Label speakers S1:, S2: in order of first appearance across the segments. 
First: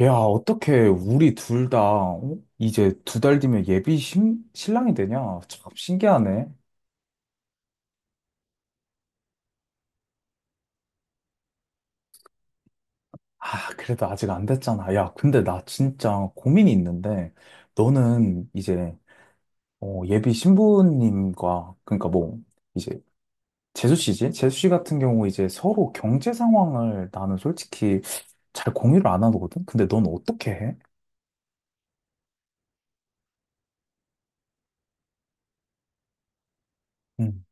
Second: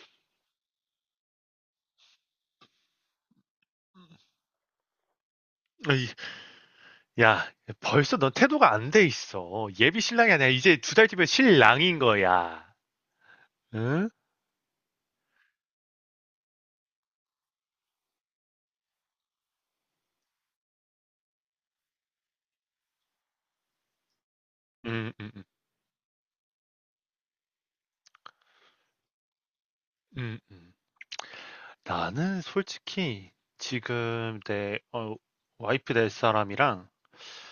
S1: 야, 어떻게 우리 둘 다, 어? 이제 두 달 뒤면 예비 신, 신랑이 되냐? 참
S2: 어이,
S1: 신기하네.
S2: 야, 벌써 넌 태도가 안 돼 있어. 예비 신랑이 아니야. 이제 두 달 뒤면 신랑인 거야.
S1: 아, 그래도
S2: 응?
S1: 아직 안 됐잖아. 야, 근데 나 진짜 고민이 있는데, 너는 이제, 예비 신부님과, 그러니까 뭐, 이제, 재수 씨지? 재수 씨 같은
S2: 음,
S1: 경우
S2: 음, 음,
S1: 이제 서로 경제 상황을 나는 솔직히 잘 공유를 안 하거든? 근데 넌
S2: 음,
S1: 어떻게
S2: 음.
S1: 해?
S2: 나는 솔직히 지금 내 와이프 될 사람이랑
S1: 음,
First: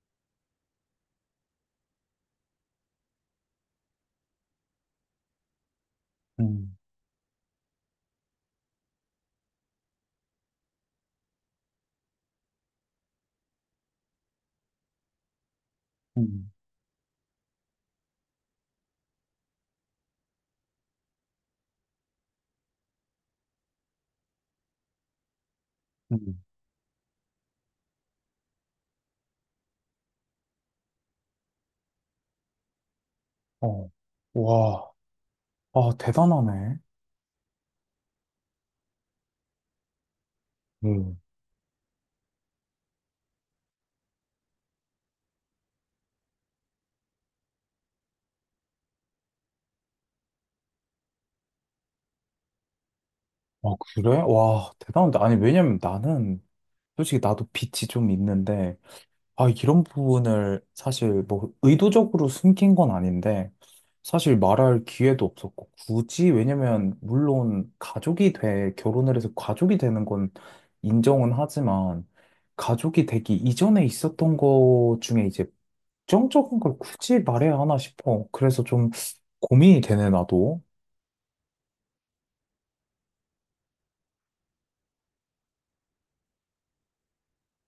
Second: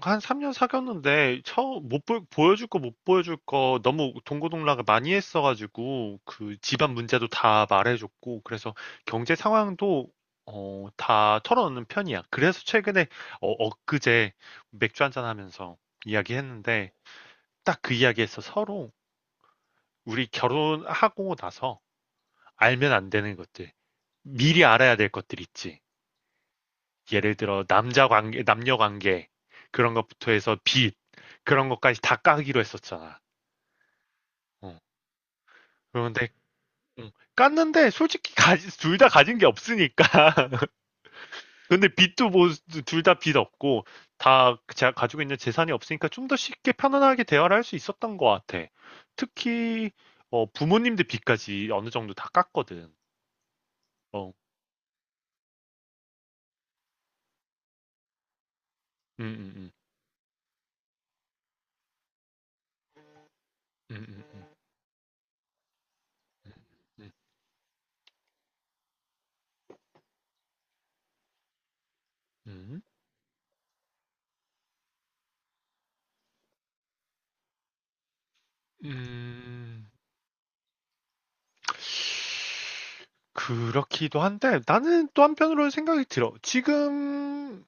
S2: 한 3년 사귀었는데 처음 못 보, 보여줄 거 못 보여줄 거 너무 동고동락을 많이 했어가지고 그
S1: 음,
S2: 집안 문제도 다 말해줬고 그래서 경제 상황도 다 털어놓는 편이야. 그래서 최근에 엊그제 맥주 한잔 하면서
S1: 음,
S2: 이야기했는데 딱 그 이야기에서 서로 우리 결혼하고 나서 알면 안 되는 것들 미리 알아야 될 것들 있지.
S1: 음.
S2: 예를 들어 남자 관계, 남녀 관계 그런 것부터 해서 빚 그런 것까지 다 까기로 했었잖아.
S1: 어,
S2: 어.
S1: 와, 아,
S2: 그런데
S1: 대단하네.
S2: 깠는데 솔직히 둘 다 가진 게 없으니까. 근데 빚도 뭐 둘 다 빚 없고 다 제가 가지고 있는 재산이 없으니까 좀 더 쉽게 편안하게 대화를 할 수 있었던 것 같아. 특히 부모님들 빚까지 어느 정도 다 깠거든.
S1: 아, 그래?
S2: 어,
S1: 와, 대단한데. 아니, 왜냐면 나는, 솔직히 나도 빛이 좀 있는데,
S2: 음,
S1: 아,
S2: 음,
S1: 이런 부분을 사실 뭐 의도적으로 숨긴 건 아닌데,
S2: 음, 음,
S1: 사실
S2: 음,
S1: 말할 기회도 없었고, 굳이, 왜냐면, 물론 가족이 돼, 결혼을 해서 가족이 되는 건 인정은 하지만,
S2: 음, 음,
S1: 가족이 되기 이전에 있었던 거 중에 이제 정적인 걸 굳이 말해야 하나 싶어. 그래서 좀
S2: 음,
S1: 고민이
S2: 음.
S1: 되네, 나도.
S2: 그렇기도 한데 나는 또 한편으로는 생각이 들어. 지금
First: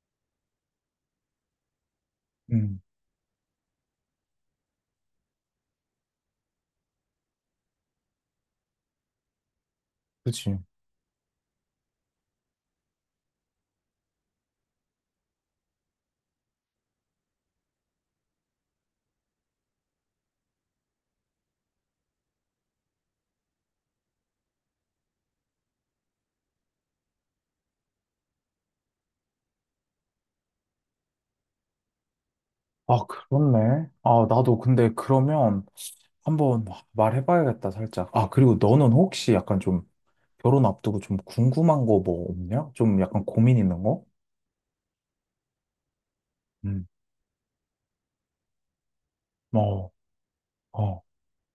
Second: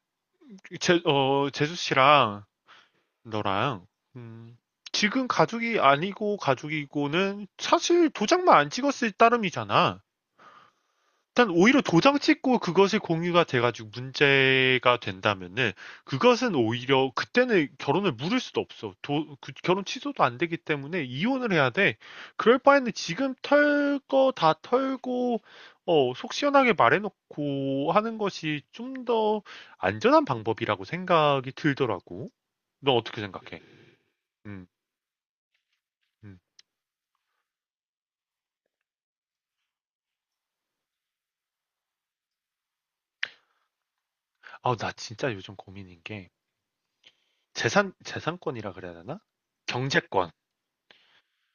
S2: 제수 씨랑
S1: 음,
S2: 너랑 음, 지금 가족이 아니고 가족이고는 사실 도장만 안 찍었을 따름이잖아.
S1: 그치.
S2: 일단 오히려 도장 찍고 그것이 공유가 돼가지고 문제가 된다면은 그것은 오히려 그때는 결혼을 물을 수도 없어. 그 결혼 취소도 안 되기 때문에 이혼을 해야 돼. 그럴 바에는 지금 털 거 다 털고 속 시원하게 말해놓고 하는 것이 좀 더 안전한 방법이라고 생각이 들더라고. 너
S1: 아,
S2: 어떻게 생각해?
S1: 그렇네. 아, 나도
S2: 음,
S1: 근데 그러면
S2: 음.
S1: 한번 말해봐야겠다, 살짝. 아, 그리고 너는 혹시 약간 좀 결혼 앞두고 좀 궁금한 거 뭐 없냐? 좀 약간 고민 있는 거?
S2: 아, 나 진짜 요즘 고민인 게
S1: 응.
S2: 재산 재산권이라 그래야 되나?
S1: 어,
S2: 경제권.
S1: 어,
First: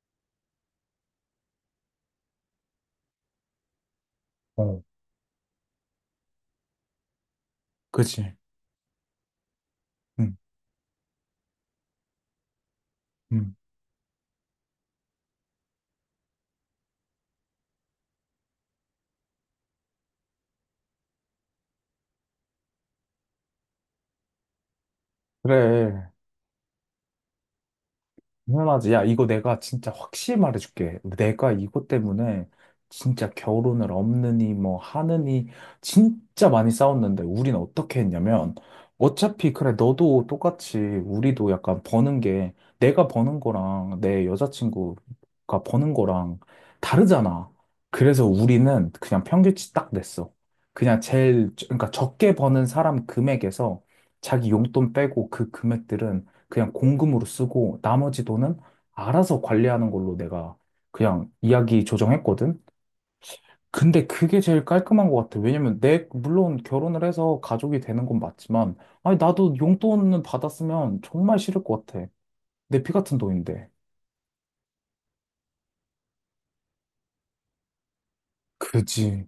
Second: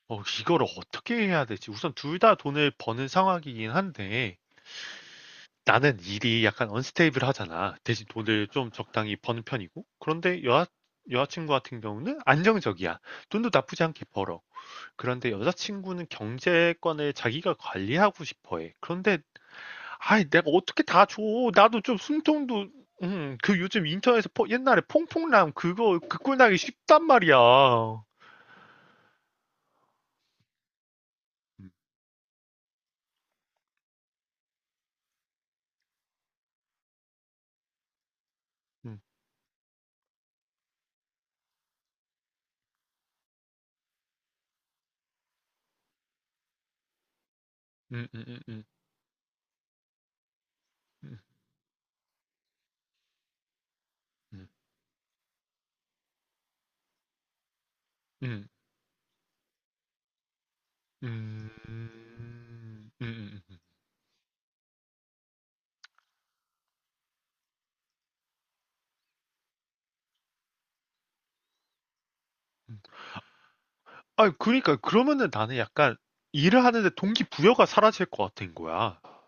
S2: 이걸 어떻게 해야 되지? 우선 둘 다 돈을 버는 상황이긴 한데,
S1: 어.
S2: 나는 일이 약간 언스테이블하잖아. 대신
S1: 그치.
S2: 돈을 좀 적당히 버는 편이고.
S1: 응,
S2: 그런데 여자친구 같은 경우는 안정적이야. 돈도
S1: 응.
S2: 나쁘지 않게 벌어. 그런데 여자친구는 경제권을 자기가 관리하고 싶어 해. 그런데, 아이, 내가 어떻게 다 줘? 나도 좀 숨통도, 그 요즘 인터넷에서 옛날에 퐁퐁남
S1: 그래.
S2: 그 꼴 나기 쉽단 말이야.
S1: 당연하지. 야, 이거 내가 진짜 확실히 말해줄게. 내가 이것 때문에 진짜 결혼을 없느니 뭐 하느니 진짜 많이 싸웠는데 우린 어떻게 했냐면
S2: 음,
S1: 어차피 그래 너도 똑같이 우리도 약간 버는 게 내가 버는 거랑 내 여자친구가 버는 거랑 다르잖아.
S2: 음,
S1: 그래서
S2: 음, 음, 음,
S1: 우리는 그냥 평균치 딱 냈어. 그냥
S2: 음, 음.
S1: 그러니까 적게 버는 사람 금액에서
S2: 음.
S1: 자기 용돈 빼고 그 금액들은 그냥 공금으로 쓰고 나머지
S2: 음.
S1: 돈은 알아서 관리하는 걸로 내가 그냥
S2: 음.
S1: 이야기 조정했거든.
S2: 음.
S1: 근데 그게 제일 깔끔한 것 같아. 왜냐면 내, 물론 결혼을 해서 가족이 되는 건 맞지만, 아니, 나도 용돈은 받았으면 정말 싫을 것 같아.
S2: 음.
S1: 내 피 같은 돈인데.
S2: 아 그러니까 그러면은 나는 약간 일을 하는데 동기부여가 사라질 것 같은 거야.
S1: 그지.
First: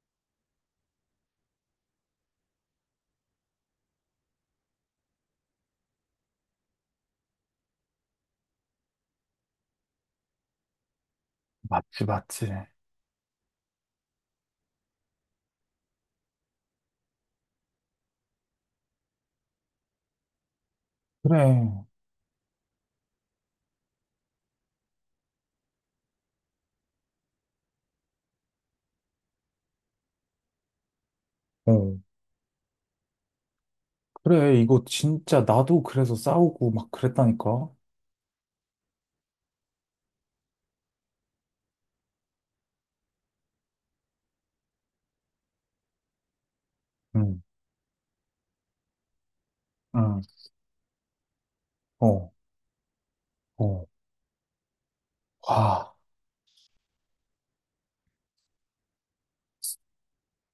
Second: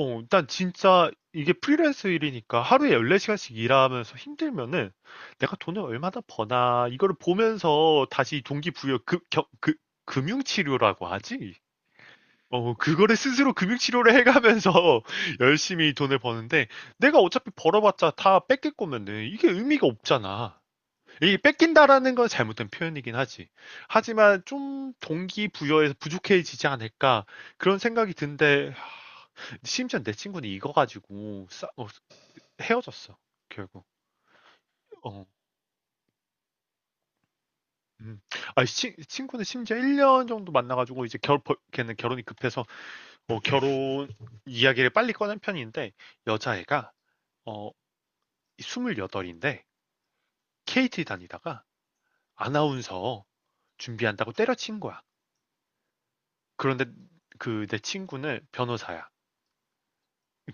S2: 난 진짜 이게 프리랜서 일이니까 하루에 14시간씩 일하면서 힘들면은 내가 돈을 얼마나 버나 이거를 보면서 다시 동기부여 그 금융치료라고 하지?
S1: 맞지, 맞지.
S2: 그거를 스스로 금융치료를 해가면서 열심히 돈을 버는데 내가 어차피 벌어봤자 다 뺏길 거면은 이게 의미가 없잖아. 이
S1: 그래.
S2: 뺏긴다라는 건 잘못된 표현이긴 하지. 하지만 좀 동기부여에서 부족해지지 않을까 그런 생각이 든데 심지어 내 친구는 이거 가지고
S1: 어.
S2: 헤어졌어 결국.
S1: 그래. 이거
S2: 어.
S1: 진짜 나도 그래서 싸우고 막 그랬다니까.
S2: 음. 아, 친구는 심지어 1년 정도 만나가지고 이제 걔는 결혼이 급해서 결혼 이야기를 빨리 꺼낸 편인데 여자애가
S1: 응.
S2: 어, 28인데
S1: 응.
S2: 케 케이티 다니다가
S1: 어.
S2: 아나운서
S1: 어.
S2: 준비한다고 때려친 거야.
S1: 와.
S2: 그런데 그 내 친구는 변호사야.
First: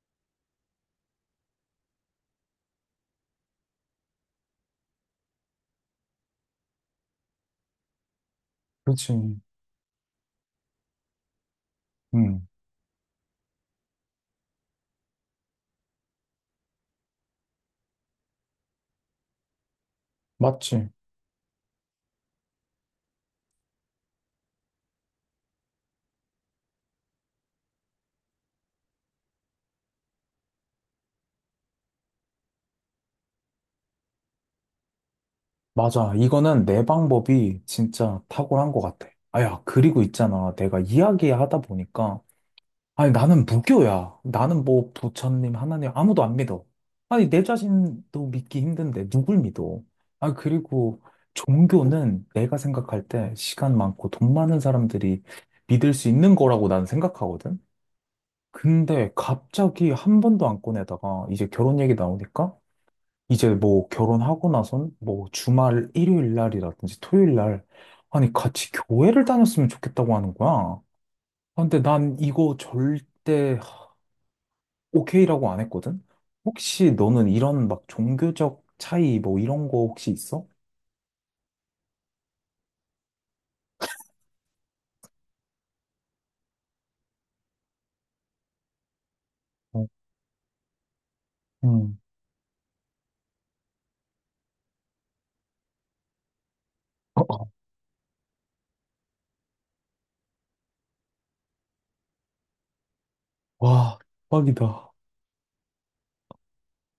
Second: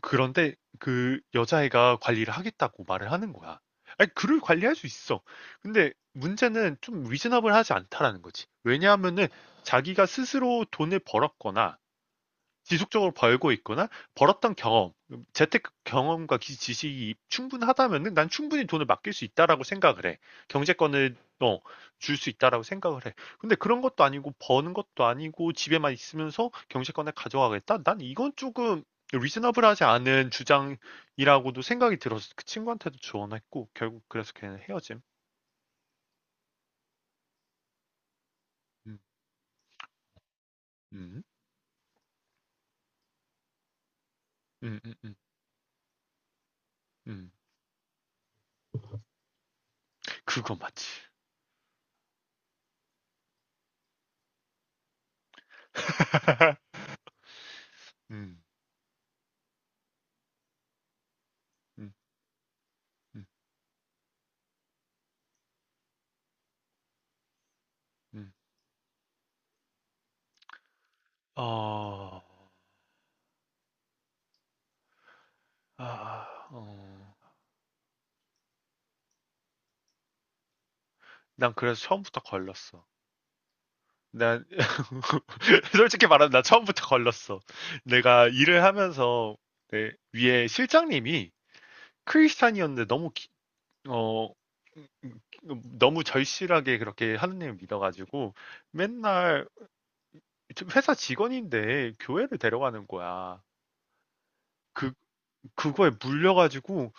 S2: 그런데 그 여자애가 관리를 하겠다고 말을 하는 거야. 아니, 그를 관리할 수 있어. 근데 문제는 좀 리즈너블하지 않다라는 거지. 왜냐하면은
S1: 그렇지.
S2: 자기가 스스로 돈을 벌었거나
S1: 응.
S2: 지속적으로 벌고 있거나 벌었던 경험, 재테크 경험과 지식이 충분하다면은 난 충분히 돈을 맡길 수 있다라고 생각을 해.
S1: 맞지.
S2: 경제권을 어, 줄 수 있다라고 생각을 해. 근데 그런 것도 아니고 버는 것도 아니고 집에만 있으면서 경제권을 가져가겠다? 난 이건 조금 리즈너블하지 않은 주장이라고도 생각이 들어서 그 친구한테도 조언했고 결국 그래서 걔는 헤어짐.
S1: 맞아. 이거는 내 방법이 진짜 탁월한 것
S2: 음,
S1: 같아. 아, 야, 그리고 있잖아. 내가
S2: 음,
S1: 이야기하다 보니까. 아니, 나는 무교야. 나는
S2: 음,
S1: 뭐
S2: 음, 음,
S1: 부처님, 하나님, 아무도 안 믿어. 아니,
S2: 음.
S1: 내 자신도 믿기 힘든데, 누굴 믿어? 아,
S2: 그거 맞지.
S1: 그리고 종교는 내가 생각할 때 시간 많고 돈 많은 사람들이 믿을 수 있는 거라고 난 생각하거든?
S2: 음,
S1: 근데 갑자기 한 번도 안 꺼내다가 이제 결혼 얘기
S2: 음,
S1: 나오니까
S2: 음,
S1: 이제 뭐 결혼하고 나선 뭐 주말 일요일 날이라든지 토요일 날 아니
S2: 음.
S1: 같이 교회를 다녔으면 좋겠다고 하는 거야. 아, 근데 난
S2: 어.
S1: 이거 절대 오케이라고 안 했거든.
S2: 아, 어.
S1: 혹시 너는 이런 막 종교적 차이 뭐 이런 거 혹시 있어?
S2: 난 그래서 처음부터 걸렸어. 난 솔직히 말하면 나 처음부터 걸렸어. 내가 일을 하면서
S1: 어,
S2: 내 위에 실장님이
S1: 음.
S2: 크리스찬이었는데 너무 어 음, 너무 절실하게 그렇게
S1: 어, 어.
S2: 하느님을 믿어가지고 맨날 회사 직원인데 교회를 데려가는 거야.
S1: 와,
S2: 그
S1: 대박이다.
S2: 그거에 물려가지고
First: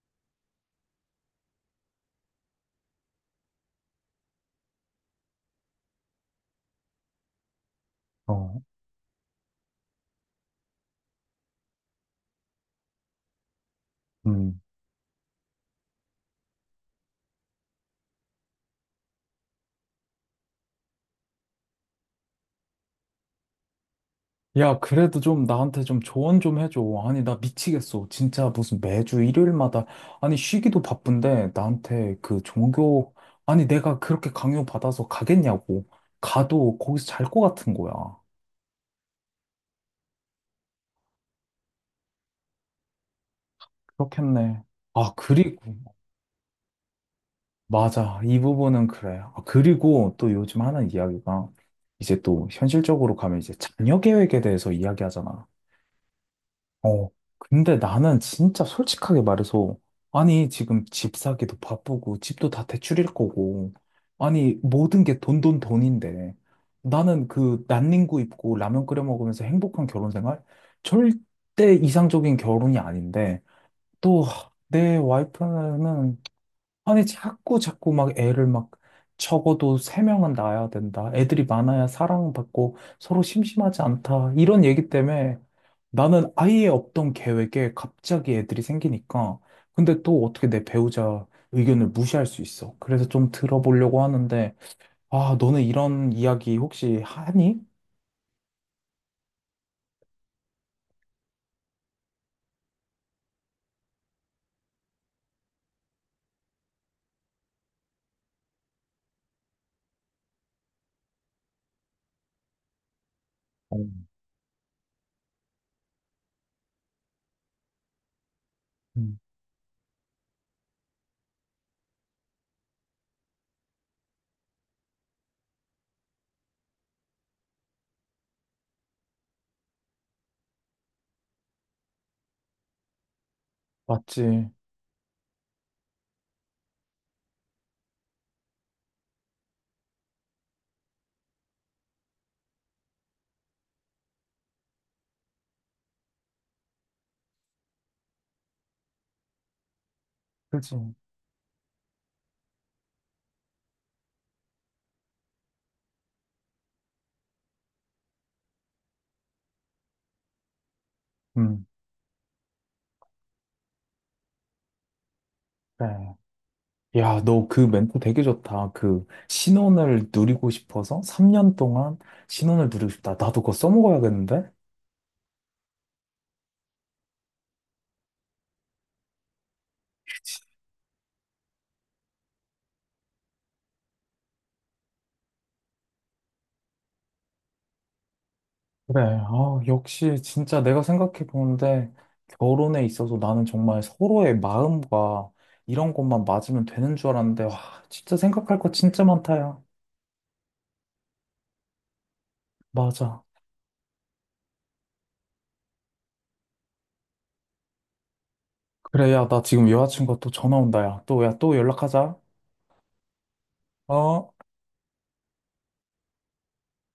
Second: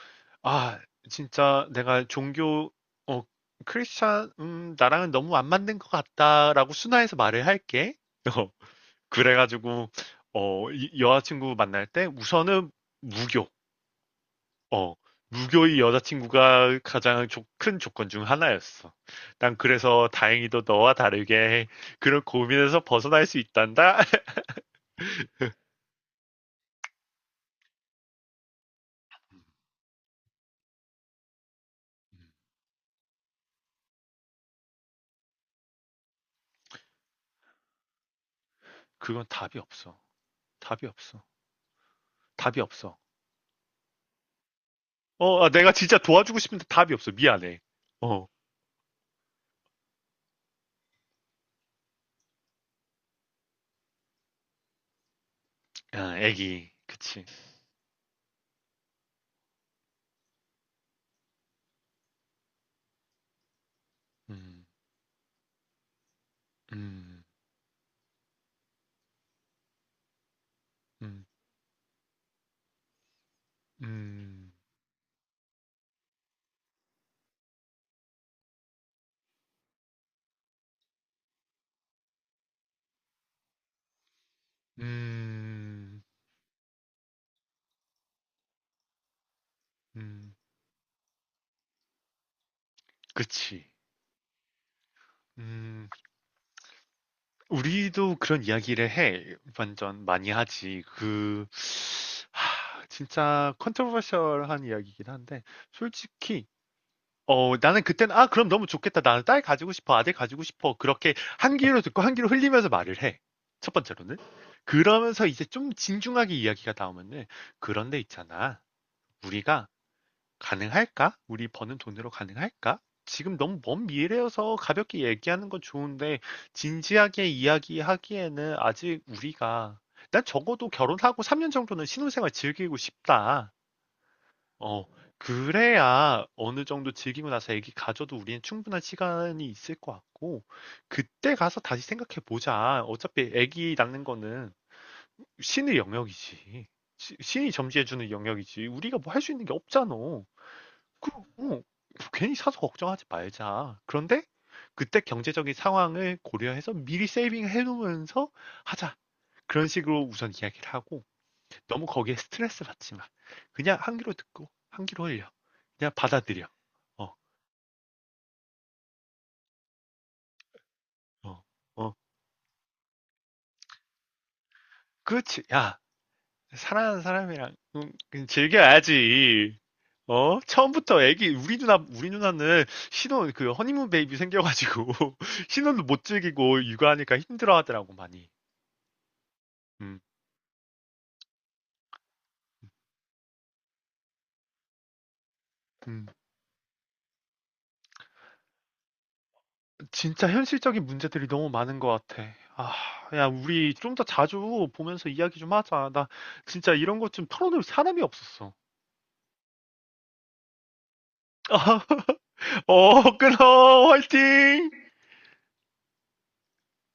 S2: 아 진짜 내가 종교 어 크리스찬 나랑은 너무 안 맞는 것 같다라고 순화해서 말을 할게. 어,
S1: 어,
S2: 그래가지고 여자친구 만날 때 우선은 무교
S1: 음.
S2: 어 무교의 여자친구가 가장 큰 조건 중 하나였어. 난 그래서 다행히도 너와 다르게 그런 고민에서 벗어날 수 있단다.
S1: 야, 그래도 좀 나한테 좀 조언 좀 해줘. 아니, 나 미치겠어. 진짜 무슨 매주 일요일마다, 아니, 쉬기도 바쁜데, 나한테 그 종교, 아니, 내가 그렇게 강요받아서 가겠냐고. 가도 거기서 잘 것 같은 거야.
S2: 그건 답이 없어. 답이 없어. 답이 없어.
S1: 그렇겠네. 아,
S2: 아,
S1: 그리고,
S2: 내가 진짜 도와주고 싶은데 답이 없어. 미안해.
S1: 맞아.
S2: 어,
S1: 이 부분은 그래. 아, 그리고 또 요즘 하는 이야기가, 이제 또 현실적으로 가면 이제 자녀 계획에 대해서 이야기하잖아.
S2: 아, 애기.
S1: 어,
S2: 그치.
S1: 근데 나는 진짜 솔직하게 말해서, 아니, 지금 집 사기도 바쁘고, 집도 다 대출일 거고, 아니,
S2: 음,
S1: 모든 게 돈, 돈, 돈인데,
S2: 음,
S1: 나는 그 난닝구 입고 라면 끓여 먹으면서 행복한 결혼 생활?
S2: 음,
S1: 절대 이상적인 결혼이 아닌데, 또,
S2: 음,
S1: 내 와이프는 아니, 자꾸 자꾸 막 애를 막 적어도 세명은 낳아야 된다. 애들이 많아야 사랑받고 서로 심심하지 않다. 이런 얘기 때문에
S2: 음,
S1: 나는 아예 없던 계획에 갑자기 애들이 생기니까. 근데 또
S2: 음,
S1: 어떻게 내 배우자 의견을 무시할 수 있어. 그래서 좀
S2: 그치.
S1: 들어보려고 하는데, 아, 너는
S2: 음,
S1: 이런 이야기 혹시 하니?
S2: 우리도 그런 이야기를 해. 완전 많이 하지. 진짜 컨트로버셜한 이야기이긴 한데, 솔직히 나는 그때는, 아, 그럼 너무 좋겠다. 나는 딸 가지고 싶어. 아들 가지고 싶어. 그렇게 한 귀로 듣고 한 귀로 흘리면서 말을 해. 첫
S1: 어,
S2: 번째로는. 그러면서 이제 좀 진중하게 이야기가 나오면은, 그런데 있잖아.
S1: 음,
S2: 우리가 가능할까? 우리 버는 돈으로 가능할까? 지금 너무 먼 미래여서 가볍게 얘기하는 건 좋은데, 진지하게 이야기하기에는 아직 우리가, 난 적어도 결혼하고 3년 정도는 신혼생활 즐기고 싶다.
S1: 맞지.
S2: 어, 그래야 어느 정도 즐기고 나서 애기 가져도 우리는 충분한 시간이 있을 것 같고, 그때 가서 다시 생각해 보자. 어차피 애기 낳는 거는 신의 영역이지. 신이 점지해주는 영역이지. 우리가 뭐 할 수 있는 게 없잖아.
S1: 그지.
S2: 그, 어, 괜히 사서 걱정하지 말자. 그런데 그때 경제적인 상황을 고려해서 미리 세이빙 해놓으면서 하자. 그런 식으로 우선 이야기를 하고,
S1: 음,
S2: 너무 거기에 스트레스 받지 마. 그냥 한 귀로 듣고 한 귀로 흘려. 그냥
S1: 그래.
S2: 받아들여. 어,
S1: 야, 너 그 멘트 되게 좋다. 그 신혼을 누리고 싶어서
S2: 어,
S1: 3년
S2: 어.
S1: 동안 신혼을 누리고 싶다. 나도 그거 써먹어야겠는데?
S2: 그렇지. 야, 사랑하는 사람이랑 그냥 즐겨야지. 어? 처음부터 애기 우리 누나는 신혼 그 허니문 베이비 생겨가지고 신혼도 못 즐기고 육아하니까 힘들어하더라고 많이.
S1: 그래. 아,
S2: 음,
S1: 역시 진짜 내가 생각해 보는데 결혼에 있어서 나는 정말 서로의 마음과 이런
S2: 음.
S1: 것만 맞으면 되는 줄 알았는데 와, 진짜 생각할 거 진짜 많다, 야.
S2: 진짜 현실적인 문제들이 너무 많은 것 같아. 아,
S1: 맞아.
S2: 야, 우리 좀 더 자주 보면서 이야기 좀 하자. 나 진짜 이런 것 좀 털어놓을 사람이 없었어.
S1: 그래, 야, 나 지금 여자친구가 또 전화 온다, 야. 또, 야, 또
S2: 어,
S1: 연락하자.
S2: 어, 끊어.
S1: 어?
S2: 화이팅!